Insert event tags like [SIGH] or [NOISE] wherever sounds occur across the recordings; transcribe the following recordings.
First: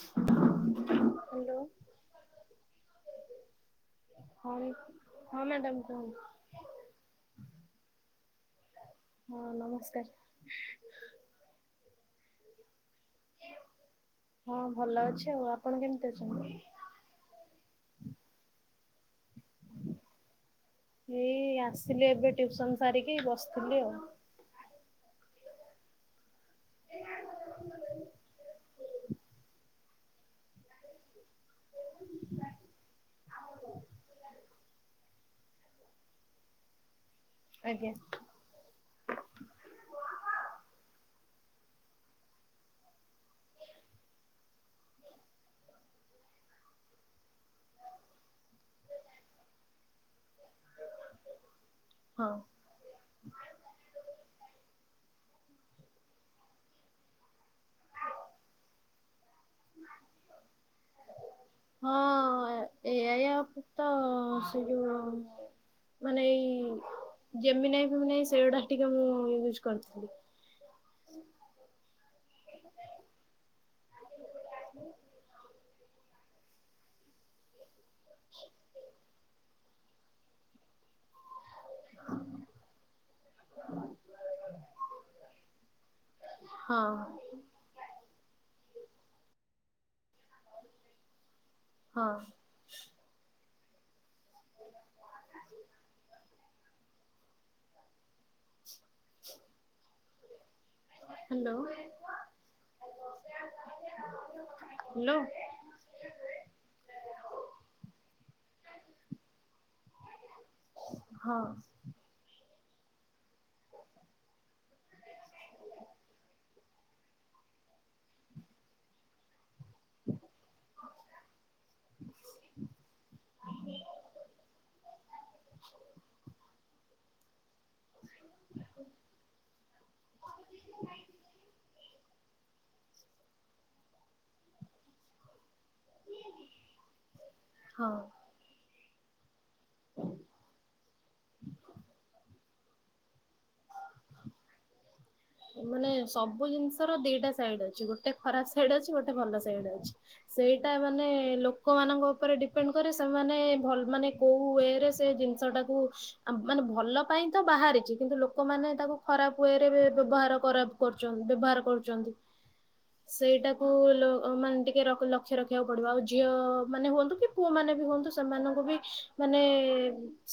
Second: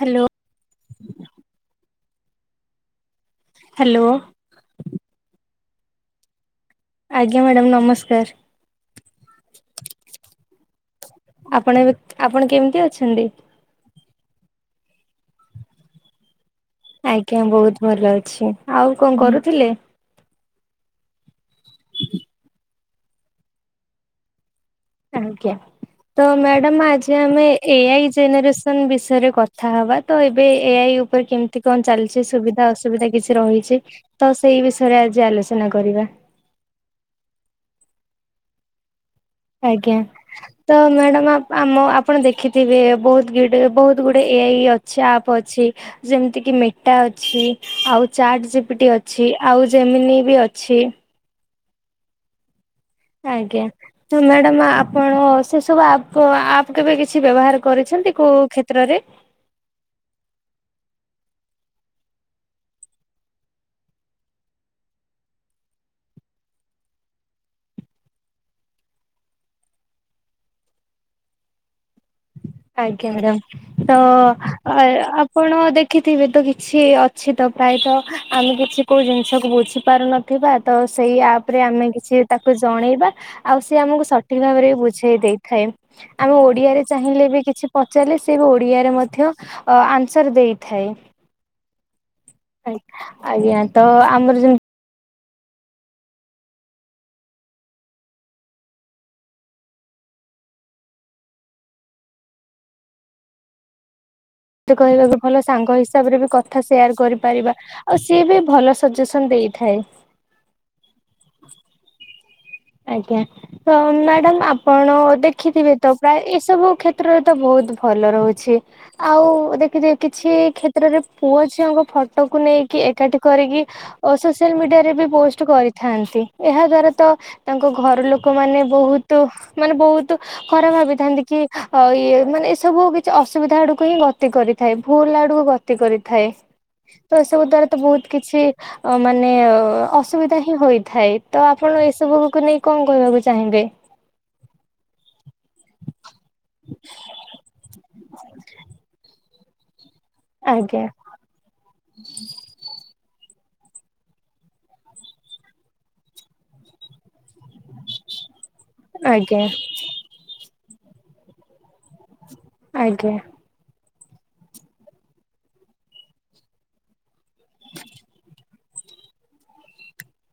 Hello. Hello hello ହଁ ହଁ madam କୁହନ୍ତୁ। ଆଜ୍ଞା ମ୍ୟାଡାମ ହଁ ନମସ୍କାର। ନମସ୍କାର। ଆପଣ ଏବେ ଆପଣ କେମିତି ଅଛନ୍ତି? ହଁ ଭଲ ଅଛି ଆଉ। ଆପଣ କେମିତି ଅଛନ୍ତି? ଆଜ୍ଞା ବହୁତ ଭଲ ଅଛି। ଆଉ କଣ କରୁଥିଲେ? ଏଇ ଆସିଲି ଏବେ ଟ୍ୟୁସନ ସାରିକି ବସିଥିଲି ଆଉ। ଆଜ୍ଞା ତ ମ୍ୟାଡାମ ଆଜି ଆମେ ଏଆଇ ଜେନେରେସନ ବିଷୟରେ କଥା ହବା। ତ ଏବେ ଏଆଇ ଉପରେ କେମତି କଣ ଚାଲିଛି ସୁବିଧା ଅସୁବିଧା କିଛି ରହିଛି ତ ସେଇ ବିଷୟରେ ଆଜି ଆଲୋଚନା କରିବା। ଆଜ୍ଞା। ଆଜ୍ଞା ତ ମ୍ୟାଡାମ ଆମ ଆପଣ ଦେଖିଥିବେ ବହୁତ ଗ ବହୁତ ଗୁଡେ ଏଆଇ ଅଛି ଆପ୍ ଅଛି। ଯେମିତି କିି ମେଟା ଅଛି। ଆଉ ଚାଟ୍ ଜିପିଟି ଅଛି। ଆଉ ଯେମିିନି ବି ଅଛି। ହଁ। ଆଜ୍ଞା। ମ୍ୟାଡାମ ଆପଣ ସେ ସବୁ ଆପ ଆପ୍ କେବେ କିଛି ବ୍ୟବହାର କରିଛନ୍ତି କୋଉ କ୍ଷେତ୍ରରେ। [INAUDIBLE] ହଁ ଏଆଇ ଆପ୍ ତ ସେ ଯଉ ମାନେ ଏଇ ଯେମି ନାଇଁ ଫେମି ନାଇଁ ସେଗୁଡା ଟିକେ ମୁଁ ୟୁଜ କରିଥିଲି। [INAUDIBLE] ଆଜ୍ଞା ମ୍ୟାଡାମ ତ ଆପଣ ଦେଖି ଥିବେ ତ କିଛି ଅଛି ତ ପ୍ରାୟତଃ ଆମେ କିଛି କୋଉ ଜିନିଷକୁ ବୁଝିପାରୁନଥିବା ତ ସେଇ ଆପ୍ ରେ ଆମେ କିଛି ତାକୁ ଜଣେଇବା ଆଉ ସେ ଆମକୁ ସଠିକ ଭାବରେ ବୁଝେଇ ଦେଇଥାଏ ଆମ ହଁ ଓଡିଆରେ ଚାହିଁଲେ ବି ପଚାରେ ସେ ବି ଓଡିଆରେ ମଧ୍ୟ ଆସର ଦେଇଥାଏ ହଁ ଆ ଆଜ୍ଞା ତ ଆମର ଯେମିତି [INAUDIBLE] ହ୍ୟାଲୋ। ମତେ ହ୍ୟାଲୋ। କହିବାକୁ ଭଲ ସାଙ୍ଗ ହିସାବରେ ବି କଥା ସେୟାର କରିପାରିବା ଆଉ ସିଏ ବି ଭଲ ସଜେସନ୍ ଦେଇଥାଏ। ହଁ। ଆଜ୍ଞା ତ ମ୍ୟାଡାମ ଆପଣ ଦେଖିଥିବେ ତ ପ୍ରାୟ ଏସବୁ କ୍ଷେତ୍ରରେ ତ ବହୁତ ବହୁତ ଭଲ ରହୁଛି ଆଉ ଦେଖ କି କିଛି କ୍ଷେତ୍ରରେ ପୁଅ ଝିଅଙ୍କ ଫଟୋକୁ ନେଇକି ଏକାଠି କରିକି ଓ ସୋସିଆଲ ମିଡିଆ ବି ପୋଷ୍ଟ କରିଥାନ୍ତି ଏହା ଦ୍ଵାରା ତ ତାଙ୍କ ଘର ଲୋକ ଲୋକ ମାନେ ବହୁତ ମାନେ ବହୁତ ଖରାପ ଭାବିଥାନ୍ତି କି ଆଉ ଇଏ ମାନେ ଏ ସବୁ କିଛି ଅସୁବିଧା ଆଡକୁ ହିଁ ଗତି କରିଥାଏ ଭୁଲ ଆଡକୁ ଗତି କରିଥାଏ। ତ ଏସବୁ ଦ୍ଵାରା ତ ହଁ। ବହୁତ କିଛି ଅ ମାନେ ଅସୁବିଧା ହିଁ ହୋଇ। ଥାଏ ତ ଆପଣ ଏସବୁକୁ ନେଇ କଣ କହିବାକୁ ଚାହିଁବେ? ମାନେ ସବୁ ଜିନିଷ ର ଦିଟା ସାଇଡ ଅଛି ଗୋଟେ ଖରାପ ସାଇଡ ଅଛି ଗୋଟେ ଭଲ ସାଇଡ ଅଛି। ସେଇଟା ଆଜ୍ଞା ମାନେ ଲୋକମାନଙ୍କ ଉପରେ ଡିପେଣ୍ଡ କରେ ସେମାନେ ଭଲ ମାନେ କୋଉ ୱରେ ସେ ଜିନିଷ ଟାକୁ ମା--ନେ ଭଲ ପାଇଁ ତ ବାହାରିଛି କିନ୍ତୁ ଲୋକମାନେ ତାକୁ ଖରାପ ଆଜ୍ଞା ୱେରେ ବ୍ୟବହାର କରୁ ବ୍ୟବହାର କରୁଛନ୍ତି। ଆଜ୍ଞା ସେଇଟାକୁ ମାନେ ଟିକେ ଲକ୍ଷ୍ୟ ରଖିବାକୁ ପଡିବ ଆଉ ଝିଅ ମାନେ ହୁଅନ୍ତୁ କି ପୁଅ ମାନେ ବି ହୁଅନ୍ତୁ ସେମାନଙ୍କୁ ବି ମାନେ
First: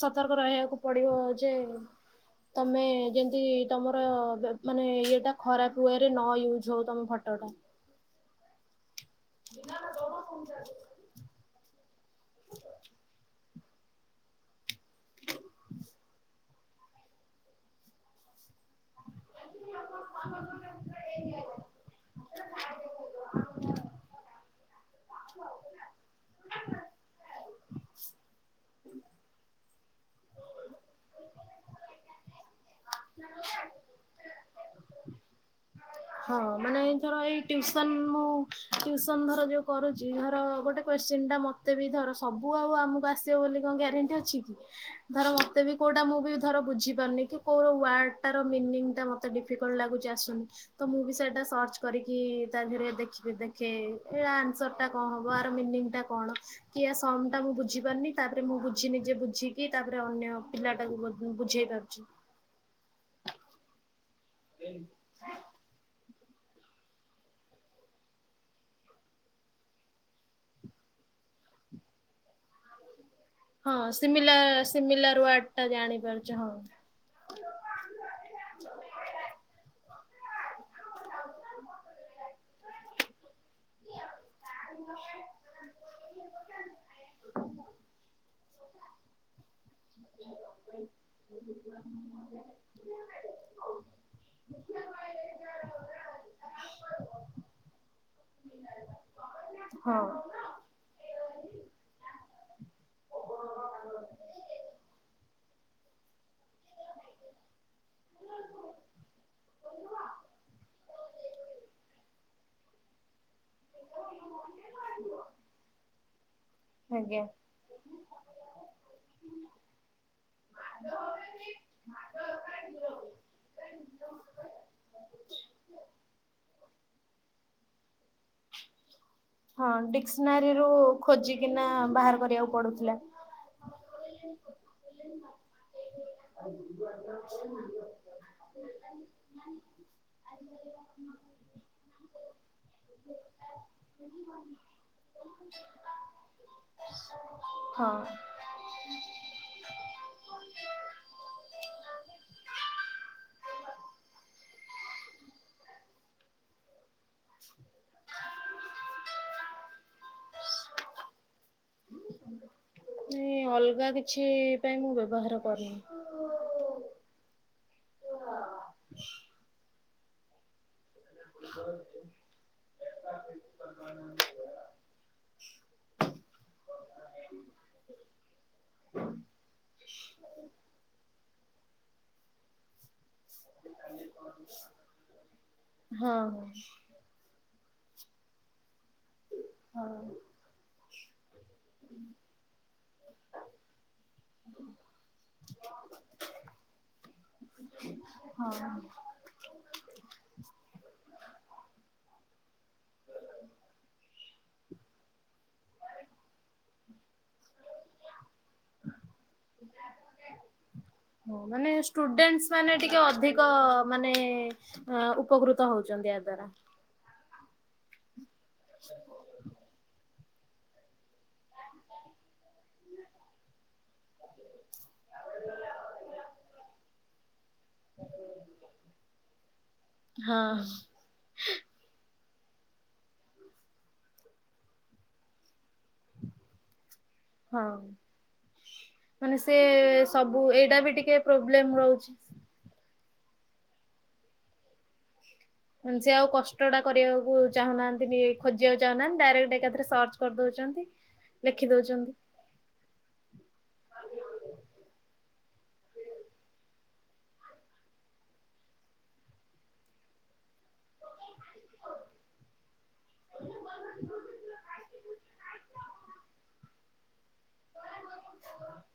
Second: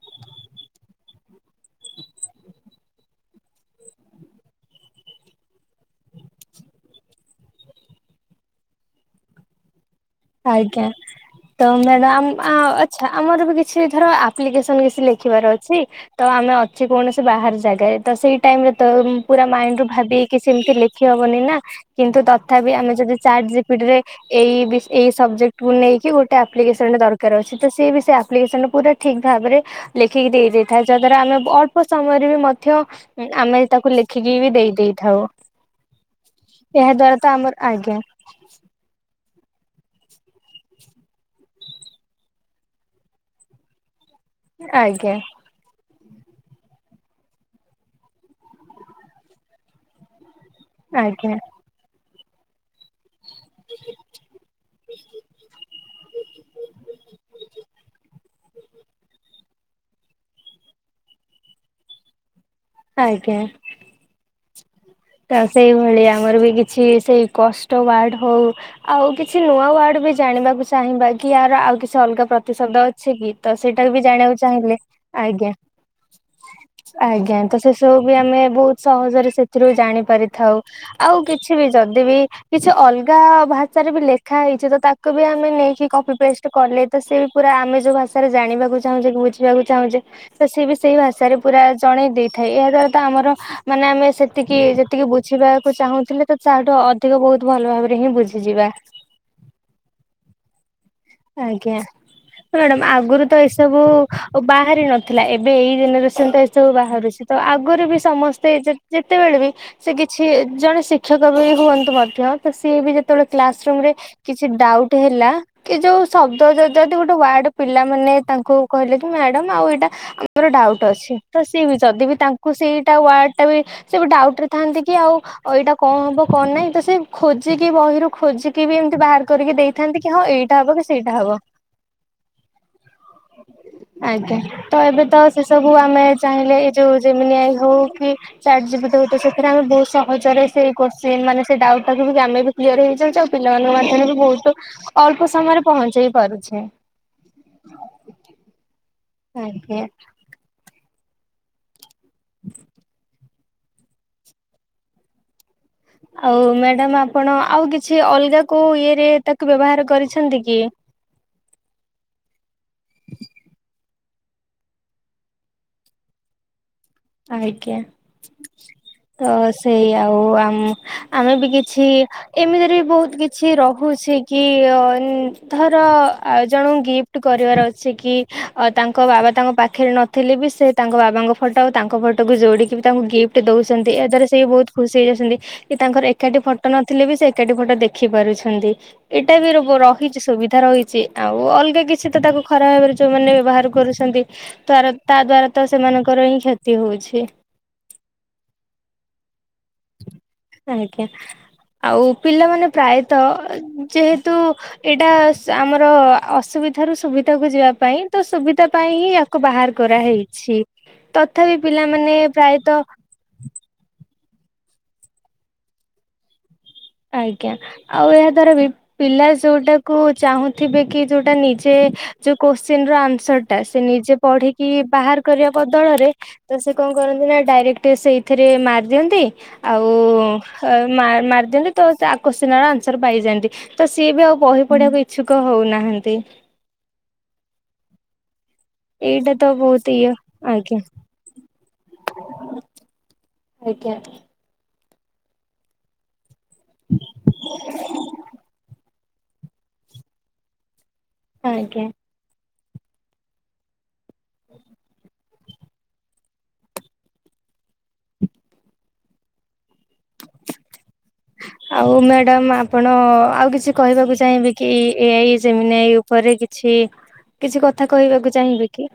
ସତର୍କ ରହିବାକୁ ପଡିବ ଯେ ତମେ ଯେମତି ତମର ମାନେ ଇଏଟା ଖରାପ ହୁଏରେ ନ ୟୁଜ ହଉ ତମ ଫଟୋ ଟା। [INAUDIBLE] ଆଜ୍ଞା ତ ମ ଆ ଆଛା ଆମର ବି କିଛି କିଛିର ଆପ୍ଲିକେସନ କିଛି ଲେଖିବାର ଅଛି ତ ଆମେ ଅଛି କୌଣସି ବାହାର ଜାଗାରେ ସେଇ ଟାଇମରେ ତ ପୁରା ମାଇଣ୍ଡ ରୁ ଭାବିି ସେମିତି ଲେଖି ହବନି ନା କିନ୍ତୁ ତଥାପି ଆମେ ଯଦି ଚାଟ ରେ ଏଇ ଏଇ ସବଜେକ୍ଟ କୁ ନେଇକି ଗୋଟେ ଆପ୍ଲିକେସନ ଦରକାର ଅଛି ତ ସିଏ ବି ସେ ଆପ୍ଲିକେସନା ପୁରା ଠିକ ଭାବରେ। ଲେଖିକି ଦେଇେଇଥାଏ ଯାହାଦ୍ଵାରା ଆମେ ଅଳ୍ପ ସମୟରେ ବି ମଧ୍ୟ ଆମେ ତାକୁ ଲେଖିକି ବି ଦେଇ ଦେଇଥାଉ। ହଁ ମାନେ ଏହା ଦ୍ଵାରା ତର ତ ଏ ଆମର ଟିଉସନ ଆଜ୍ଞା ମୁଁ ଟିଉ ଟିଉସନ ଧର ଯୋଉ କରୁଛି ଧର ଗୋଟେ କୋଶ୍ଚି ଟା ମତେ ବି ଧର ସବୁ ଆଉ ଆମକୁ ଆସିବ ବୋଲି କଣ ଗ୍ୟାରେଣ୍ଟିଛି। କି ଆଜ୍ଞା ଧର ମତେ ବି କେଉଁଟା ମୁଁ ବି ଧର ବୁଝିପାରୁନି କି କେଉଁର ୱାର୍ଡ଼ଟାର ମିନିଂଟା ମୋତେ ଡିଫିକଲ୍ଟ ଲାଗୁଛି ଆସୁନି ତ ମୁଁ ବି ଆଜ୍ଞା ସେଇଟା ସର୍ଚ୍ଚ କରିକି ତା ଧୀରେ ଦେଖି ଦେଖେ ଏ ଆନ୍ସର ଟା କଣ ହବ ଆ ମିନିଂ ଟା କଣ କି ସମ ଟା ମୁଁ ବୁଝି ପାରୁନି ତା ମୁଁ ବୁଝି ନିଜେ ବୁଝିକି ତାପରେ ଅନ୍ୟ ପିଲା ଟାକୁ ବୁଝେଇ ପାରୁଛି। ଆଜ୍ଞ। ହୁଁ। ତ ସେଇଭଳି ଆମର ବି କିଛି ସେଇ କଷ୍ଟ ୱାର୍ଡ ହଉ ଆଉ କିଛି ନୂଆ ୱାର୍ଡ ବି ଜାଣିବାକୁ ଚାହିଁ କି ହାର ଆଉ କିଛି ଅଲଗା ପ୍ରତିଶବ୍ଦ ଅଛି। ଅଛି କି ତ ହଁ ସେଇଟାକୁ ବି ଜାଣିବାକୁ ସିମିଲାର ଚାହିଁଲେ ସିମିଲାର ୱାର୍ଡ ଆଜ୍ଞା। ଟା ଜାଣିପାରୁଛି ହଁ। ଆଜ୍ଞା ତ ସେ ସବୁ ବି ଆମେ ବହୁତ ସହଜରେ ସେଥିରୁ ଜାଣି ପାରିଥାଉ, ଆଉ କିଛି ବି ଯଦି ବି କିଛି ଅଲଗା ଭାଷାରେ ବି ଲେଖା ହେଇଚି ତ ତାକୁ ବି ଆମେ ନେଇକି କପି ପେଷ୍ଟ କଲେ ତ ସେ ପୁରା ଆମେ ଯୋଉ ଭାଷାରେ ଜାଣିବାକୁ ଚାହୁଁଛ ବୁଝିବାକୁ ଚାହୁଁଚେ ତ ସିଏ ବି ସେଇ ଭାଷାରେ ପୁରା ଜଣେଇ ଦେଇଥାଏ ଏହା ଦ୍ବାରା ତ ଆମର ମାନେ ଆମେ ସେ ସେତିକି ଯେତିକି ବୁଝିବାକୁ ଚାହୁଁଥିଲେ ତ ତାହାଠୁ ଅଧିକ ବହୁତ ଭଲ ଭାବରେ ହିଁ ବୁଝିଯିବା। [INAUDIBLE] ହଁ। ମ୍ୟାଡ଼ାାମ ଆଗରୁ ତ ଏଇସବୁ ବାହାରି ନଥିଲା ଏବେ ଏଇ ଜେନେରେସନ ତ ସବୁ ବାହାରୁଚି ତ ଆଗରୁ ବି ସମସ୍ତେ ଯେତ ଯେତେବେଳେ ବି ସେ କିଛି ଜଣେ ଶିକ୍ଷକ ବି ହୁଅନ୍ତୁ ମଧ୍ୟ ତ ସିଏ ବି ଯେତେବେ କ୍ଲାସ୍ ରୁମରେ କିଛି ଡାଉଟ ହେଲା କି ଯୋଉ ଶବ୍ଦ ଯ ଯଦି ଗୋଟେ ଆଜ୍ଞା ୱାର୍ଡ ପିଲା ମାନେ ତାଙ୍କୁ କହିଲେ କି ମ୍ୟାଡାମ ଆଉ ଏଇଟା ଆମର ଡାଉଟ ଡାଉଟ ଅଛି ତ ସେ ବି ଯଦି ବି ତାଙ୍କୁ ସେଇଟା ୱାଡ ଟା ବି ଡାଉଟ ରେ ଥାନ୍ତି କି ଆଉ ଏଇଟା କଣ ହବ କଣ ନାାଇଁ ତ ସେ ଖୋଜିକି ବହିରୁ ଖୋଜିକି ବି ଏମିତି ବାହାର କରିକି ଦେଇଥାନ୍ତି କି ହଁ ଏଇଟା ଯଉ ହବ କି ସେଇଟା ହବ ଖୋଜିିକିନା ବାହାର କରିବାକୁ ପଡୁଥିଲା। ଆଜ୍ଞା ତ ଏବେ ତ ସେ ସବୁ ଆମେ ଚାହିଁଲେ ଏଇ ଯୋଉ ଯେମିିନାଇ ହଉ କି ଚାଟ୍ ଜିପିଟି ଗୋଟେ ସେଥିରେ ଆମେ ବହୁତ ସହଜରେ ସେ କୋଶ୍ଚିନ ମାନ ସେ ଡ଼ାଉଟ ଟାକୁ ବି ଆମେ ବି କ୍ଲିୟର ହେଇଯାଉଛେ ଆଉ ପିଲାମାନେ ମଧ୍ୟ ବହୁତ ଅଳ୍ପ ସମୟରେ ପହଞ୍ଚେଇ ପାରୁଚେ। ହଁ। ଆଜ୍ଞା। [INAUDIBLE] ଆଉ ମ୍ୟାଡାମ ଆପଣ ଆଉ କିଛ କିଛି ଅଲଗା କଉ ଇଏରେ ତାକୁ ବ୍ୟବହାର କରିଛନ୍ତି କି? ଏ ଅଲଗା କିଛି ପାଇଁ ମୁଁ ବ୍ୟବହାର କରୁନି। ଆଜ୍ଞା ତ ସେଇ ଆଉ ଆ ଆମେ ବି କିଛି ଏମିତିରେ ବି ବହୁତ କିଛି ରହୁଚି କି ଧର ଆ ଜଣକୁ ଗିଫ୍ଟ କରିବାର ଅଛି ଅ ତାଙ୍କ ବାବା ତାଙ୍କ ପାଖରେ ନଥିଲେ ବି ସେ ତାଙ୍କ ବାବାଙ୍କ ଫଟୋ ଆଉ ତାଙ୍କ ଫଟୋକୁ ଯୋଡିକି ବି ତାଙ୍କୁ ଗିଫ୍ଟ ଦଉଚନ୍ତି ଏହା ଦ୍ଵାରା ସେ ବି ବହୁତ ଖୁସି ହେଇଯାଉଚନ୍ତି କି ତାଙ୍କର ହଁ ଏକାଠି ଫଟୋ ନଥିଲେ ବି ସେ ଏକାଠି ଗୋଟେ ଦେଖି ପାରୁଛନ୍ତି ଏଇଟା ବି ର ରହିଚି ସୁବିଧା ରହିଚି। ଆଉ ଅଲଗା କିଛି ତ ତାକୁ ଖରାପ ଭାବରେ ଯେଉଁମାନେ ବ୍ୟବହାର କରୁଛନ୍ତି ତାର ତା ଦ୍ୱାରା ତ ସେମାନଙ୍କର ହିଁ କ୍ଷତି ହେଉଚି। ଆଜ୍ଞା ଆଉ ପିଲାମାନେ ପ୍ରାୟତଃ ଯେହେତ ତୁ ଏଇଟା ଆମର ଅସୁବିଧାର ସୁବିଧ କୁ ଯିବା ପାଇଁ ସୁବିଧା ପାଇଁ ହିଁ ଆକୁ ବାହାର କରାହେଇଚି। ତଥାପି ପିଲାମାନେ ପ୍ରାୟତଃ ଧିକ ଉପକୃତ ହଉଚନ୍ତି ଏହା ଦ୍ଵାରା। ଆଜ୍ଞା ଆଉ ଏହା ଦ୍ଵାରା ପି ପିଲା ଯୋଉଟାକୁ ଚାହୁଁଥିବେ କି ଯୋଉଟା ନିଜେ ଯୋଉ କୋଶ୍ଚିନର ଆନ୍ସର ଟା ସେ ନିଜେ ପଢିକି ବାହାର କରିବା ବଦଳରେ ତ ସେ କଣ କରନ୍ତି ଡାଇରେକ୍ଟ ସେଇଥିରେ ମାରି ଦିଅନ୍ତି ଆଉ ହଁ ମାର୍ ମାରି ଦିଅନ୍ତି ଆ କଶଚିନ ର ଆନ୍ସର ପାଇଯାଆନ୍ତି, ତ ସିଏ ବି ଆଉ ବହି ପଢିବାକୁ ଇଚଛୁକ ହଉନାହାନ୍ତି। [INAUDIBLE] ହଁ। ଏଇଟା ମାନେ ତ ସେ ବହୁତ ଇଏ ସବୁ ଆଜ୍ଞା ଏଇଟା ବି ଟିକେ ପ୍ରୋବ୍ଲେମ ରହୁଚି। ଆଜ୍ଞା। ସେ ଆଉ କଷ୍ଟଟା କରିବାକୁ ଚାହୁଁନାହାନ୍ତିନି ଖୋଜିବାକୁ ଚାହୁ ନାହାନ୍ତି, ଡାଇରେକ୍ଟ ଏକାଥରକେ ସର୍ଚ କରିଦଉଚନ୍ତି ଲେଖି ଆଜ୍ଞା ଦଉଚନ୍ତି। [INAUDIBLE] ହ [INAUDIBLE] ଆଉ ମ୍ୟାଡ଼ାାମ ଆପଣ ଆଉ କିଛି କହିବାକୁ ଚାହିଁବେ କି ଏଆଇ ସେମନ୍ଆଇ ଉପରେ କିଛି କିଛି କଥା କହିବାକୁ ଚାହିଁବେ କି?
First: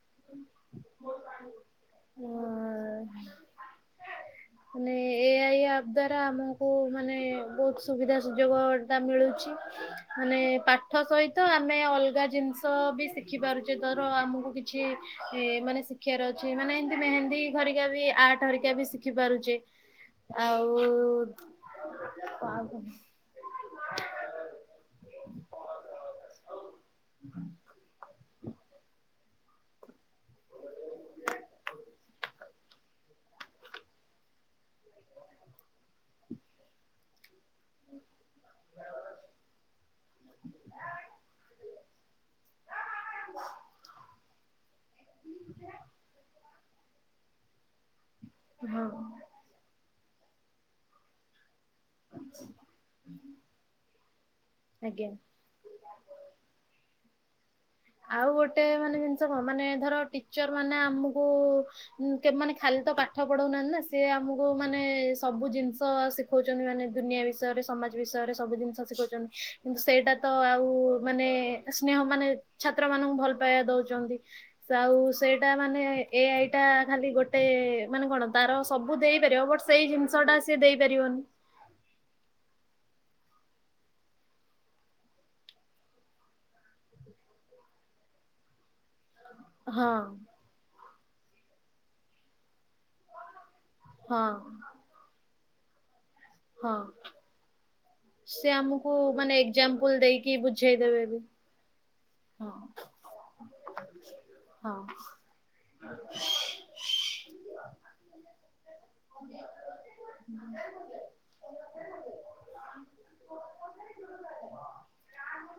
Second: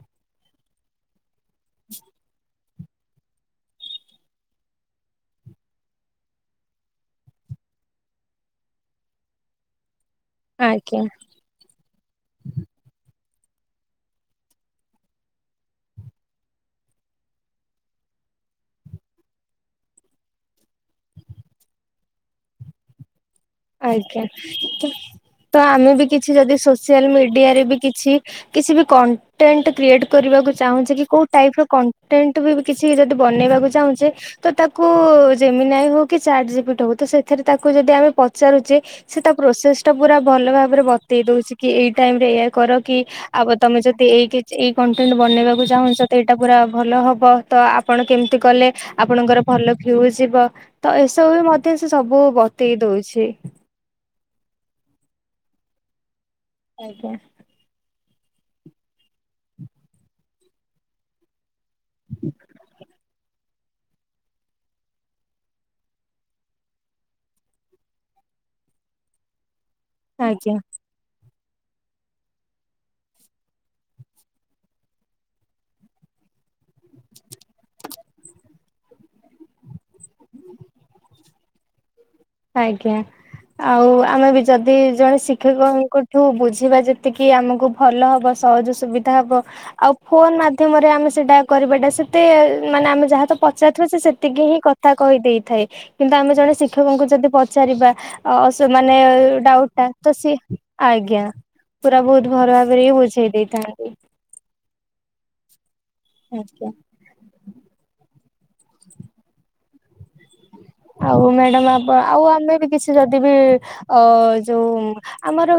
ହଁ [INAUDIBLE] ମାନେ ଏ ଆଇ ଆପ୍ ଦ୍ଵାରା ଆମକୁ ମାନେ ବହୁତ ସୁବିଧା ସୁଯୋଗ ଟା ମିଳୁଛି। ମାନେ ଆଜ୍ଞା ପାଠ ସହିତ ଆମେ ଅଲଗା ଜିନିଷ ବି ଶିଖି ପାରୁଛେ ଆମକୁ କିଛି ମାନେ ଶିଖିବାର ଅଛି ମାନେ ଏମତି ମେହେନ୍ଦୀ ଘରିକା ବି ଆର୍ଟ ହରିକା ବି ଶିଖି ପାରୁଛେ ଆଉ ଆଜ୍ଞା ତ ଆମେ ବି କିଛି ଯଦି ସୋସିଆଲ ମିଡିଆରେ ବି କିଛି କିଛି ବି କଣ୍ଟେଣ୍ଟ କ୍ରିଏଟ କରିବାକୁ ଚାହୁଁଛି କି କୋଉ ଟାଇପ ର କଣ୍ଟେଣ୍ଟ ବି କିଛି ଯଦି ବନେଇବ ଚାହୁଛେ ତ ତାକୁ ଯେମିନ ଆଇ ହଉ କି ଚାଟ ଜୁପିଟ ହଉ ତ ସେଥିରେ ତାକୁ ଯଦି ପଚାରୁଛେ ସେ ତା ପ୍ରୋସେସ ଟା ପୁରା ଭଲ ଭାବରେ ବତେଇ ଦଉଛି କି ଏଇ ଟାଇମ କର କି ଆଉ ତମେ ଯଦି ଏଇ ଏଇ କଣ୍ଟେଣ୍ଟ ବନେଇବାକୁ ଚାହୁଁଛ ଏଇଟା ପୁରା ଭଲ ହବ ତ ଆପଣ କେମିତି କଲେ ହଁ ଆପଣଙ୍କର ଭଲ ଫିଉ ଯିବ ତ ଏସବୁ ଏତ ସେ ସବୁ ବତେଇ ଦଉଛି। ଆଜ୍ଞା ଆଜ୍ଞା ଆଉ ଗୋଟେ ମାନେ ଜିନିଷ କଣ ମାନେ ଧର ଟିଚର ମାନେ ଆମକୁ ଉଁ କେ ମାନେ ଖାଲି ତ କାଟି ପାଠ ପଢଉନାହାନ୍ତି ନା ସି ଆମକୁ ମାନେ ସବୁ ଜିନିଷ ଶିଖଉଛନ୍ତି ମାନେ ଦୁନିଆ ବିଷୟରେ ସମାଜ ବିଷୟରେ ସବୁ ଜିନିଷ ଶିଖୁଛନ୍ତି କିନ୍ତୁ ସେଇଟା ତ ଆଜ୍ଞା ଆଉ ମାନେ ସ୍ନେହ ମାନେ ଛାତ୍ର ମାନଙ୍କୁ ଭଲ ପାଇବା ଦଉଛନ୍ତି ଆଉ ସେଇଟା ମାନେ ଏ ଆଇ ଏଇଟା ଖାଲି ଗୋଟେ ମାନେ କଣ ତାର ସବୁ ଦେଇପାରିବ ବଟ ସେଇ ଜିନିଷ ଟା ସିଏ ଦେଇପାରିବନି ଆଜ୍ଞା ଆଉ ଆମେ ବି ଯଦି ଜଣେ ଶିକ୍ଷକଙ୍କଠୁ ବୁଝିବା ଯେତିକି ଆମକୁ ଭଲ ହବ ସହଜ ସୁବିଧା ହବ ହଁ ଆଉ ଫୋନ ମାଧ୍ୟମରେ ଆମେ ସେଟା କରିବାଟା ସେତେ ମାନେ ଆମେ ଯାହା ତ ପଚାରୁଥିବେ ହଁ ସେତିକି ହିଁ କଥା କହିଦେଇଥାଏ, କିନ୍ତୁ ଆମେ ଜଣେ ହଁ ଶିକ୍ଷକଙ୍କୁ ଯଦି ପଚାରିବା ସେ ଆମକୁ ସେମାନେ ମାନେ ଡାଉଟ ଟା ଏକ୍ଜାମ୍ପଲ ତ ସି ଦେଇକି ବୁଝେଇ ଦେବେ ବି ଆଜ୍ଞା ପୁରା ବହୁତ ହଁ ଭଲ ଭାବରେ ହି ବୁଝେଇ ଦେଇଥାନ୍ତି। ହଁ ଆଜ୍ଞା ହଁ ଆଉ ମ୍ୟାଡାମ ଆପ ଆଉ ଆମେ ବି କିଛି ଯଦି ବି ଅ ଯୋଉ ଆମର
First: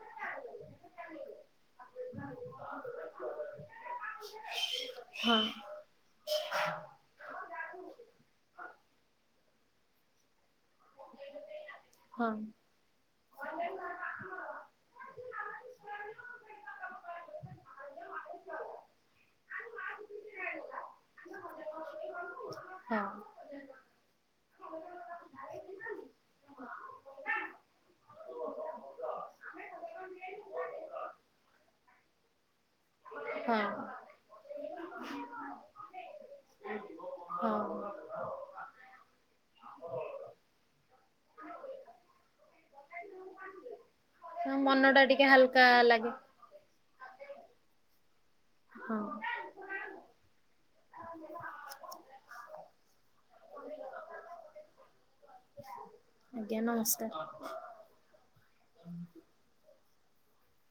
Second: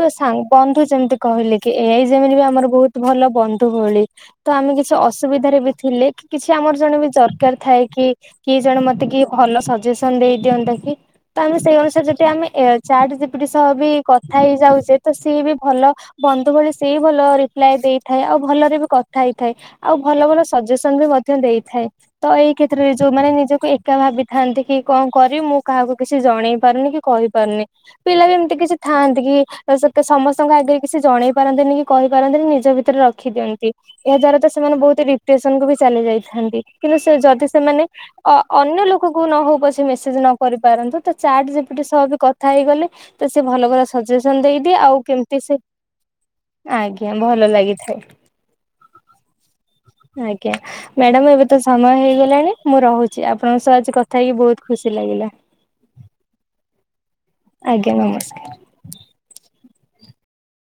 ବନ୍ଧୁ ଯେମିତି କହିଲେ କି ଏଇ ଯେମିତି ବି ଆମର ବହୁତ ଭଲ ବନ୍ଧୁ ଭଳି ତ ଆମେ କିଛି ହଁ ଅସୁବିଧାରେ ବି ଥିଲେ କି କିଛି ଆମର ଜଣେ ବି ଦରକାର ଥାଏ କି କିଏ ଜଣେ ମତେ କିଏ ଭଲ ସଜେସନ ଦେଇ ଦିଅନ୍ତା କି ତ ଆମେ ସେଇ ଅନୁସାରେ ଯଦି ହଁ ଆମେ ଚାଟ ଜିପିଡି ସହ ବି କଥା ହେଇଯାଉଛେ ତ ସିଏ ବି ଭଲ ଭ ସେଇ ଭଲ ରିପ୍ଲାଏ ଦେଇଥାଏ ଆଉ ଭଲରେ ବି କଥା ହେଇଥାଏ ଆଉ ଭଲ ଭ ସଜେସନ ବି ମଧ୍ୟ ଦେଇଥାଏ ତ ଏଇ କ୍ଷେତ୍ରରେ ହଁ ଯୋଉମାନେ ନିଜକୁ ଏକା ଭାବିଥାନ୍ତି କି କଣ ମୁଁ କାହାକୁ କିଛି ଜଣେଇ ପାରୁନି କି କହିପାରୁନି ପିଲା ବି ଏମିତି କିଛି ଥାଆନ୍ତି କି ସମ ଙ୍କ ଆଗରେ କିଛି ଜଣେଇ ପାରନ୍ତିନି କି କହିପାରନ୍ତିନି ନି ଭରେ ରି ଦିଅନ୍ତି ହଁ ଏହା ଦଵାରା ସେମାନେ ବହୁତ ଡିପ୍ରେସନ କ ବି ଚା ଯାଇଥାନ୍ତି, କିନ୍ତୁ ଯଦି ସେ ମାନେ ହଁ ଅନ୍ୟ ଲୋକକୁ ନ ହଉ ପ ମେସେଜ ନ କରି ପାରନ୍ତୁ ତ ଚାଟ ଯେପ ସହ ବି କଥା ହେଇଗଲେ ତ ସେ ଭଲ ଭଲ ସଜେସନ ଦେଇଦିଏ ମନ ଆଉ ଟା ଟିକେ କେମିତି ସେ ହାଲକା ଲାଗେ ଆଜ୍ଞା ଆଜ୍ଞା ଭଲ ଲାଗିଥାଏ ହଁ ଆଜ୍ଞା ମ୍ୟାଡାମ ଏବେ ତ ସମୟ ହେଇଗଲାଣି ମୁଁ ରହୁଛି ଆପଣଙ୍କ ସହ ଆଜି କଥା ହେଇକି ବହୁତ ଖୁସି ଲାଗିଲା ଆଜ୍ଞା ନମସ୍କାର ଆଜ୍ଞା ନମସ୍କାର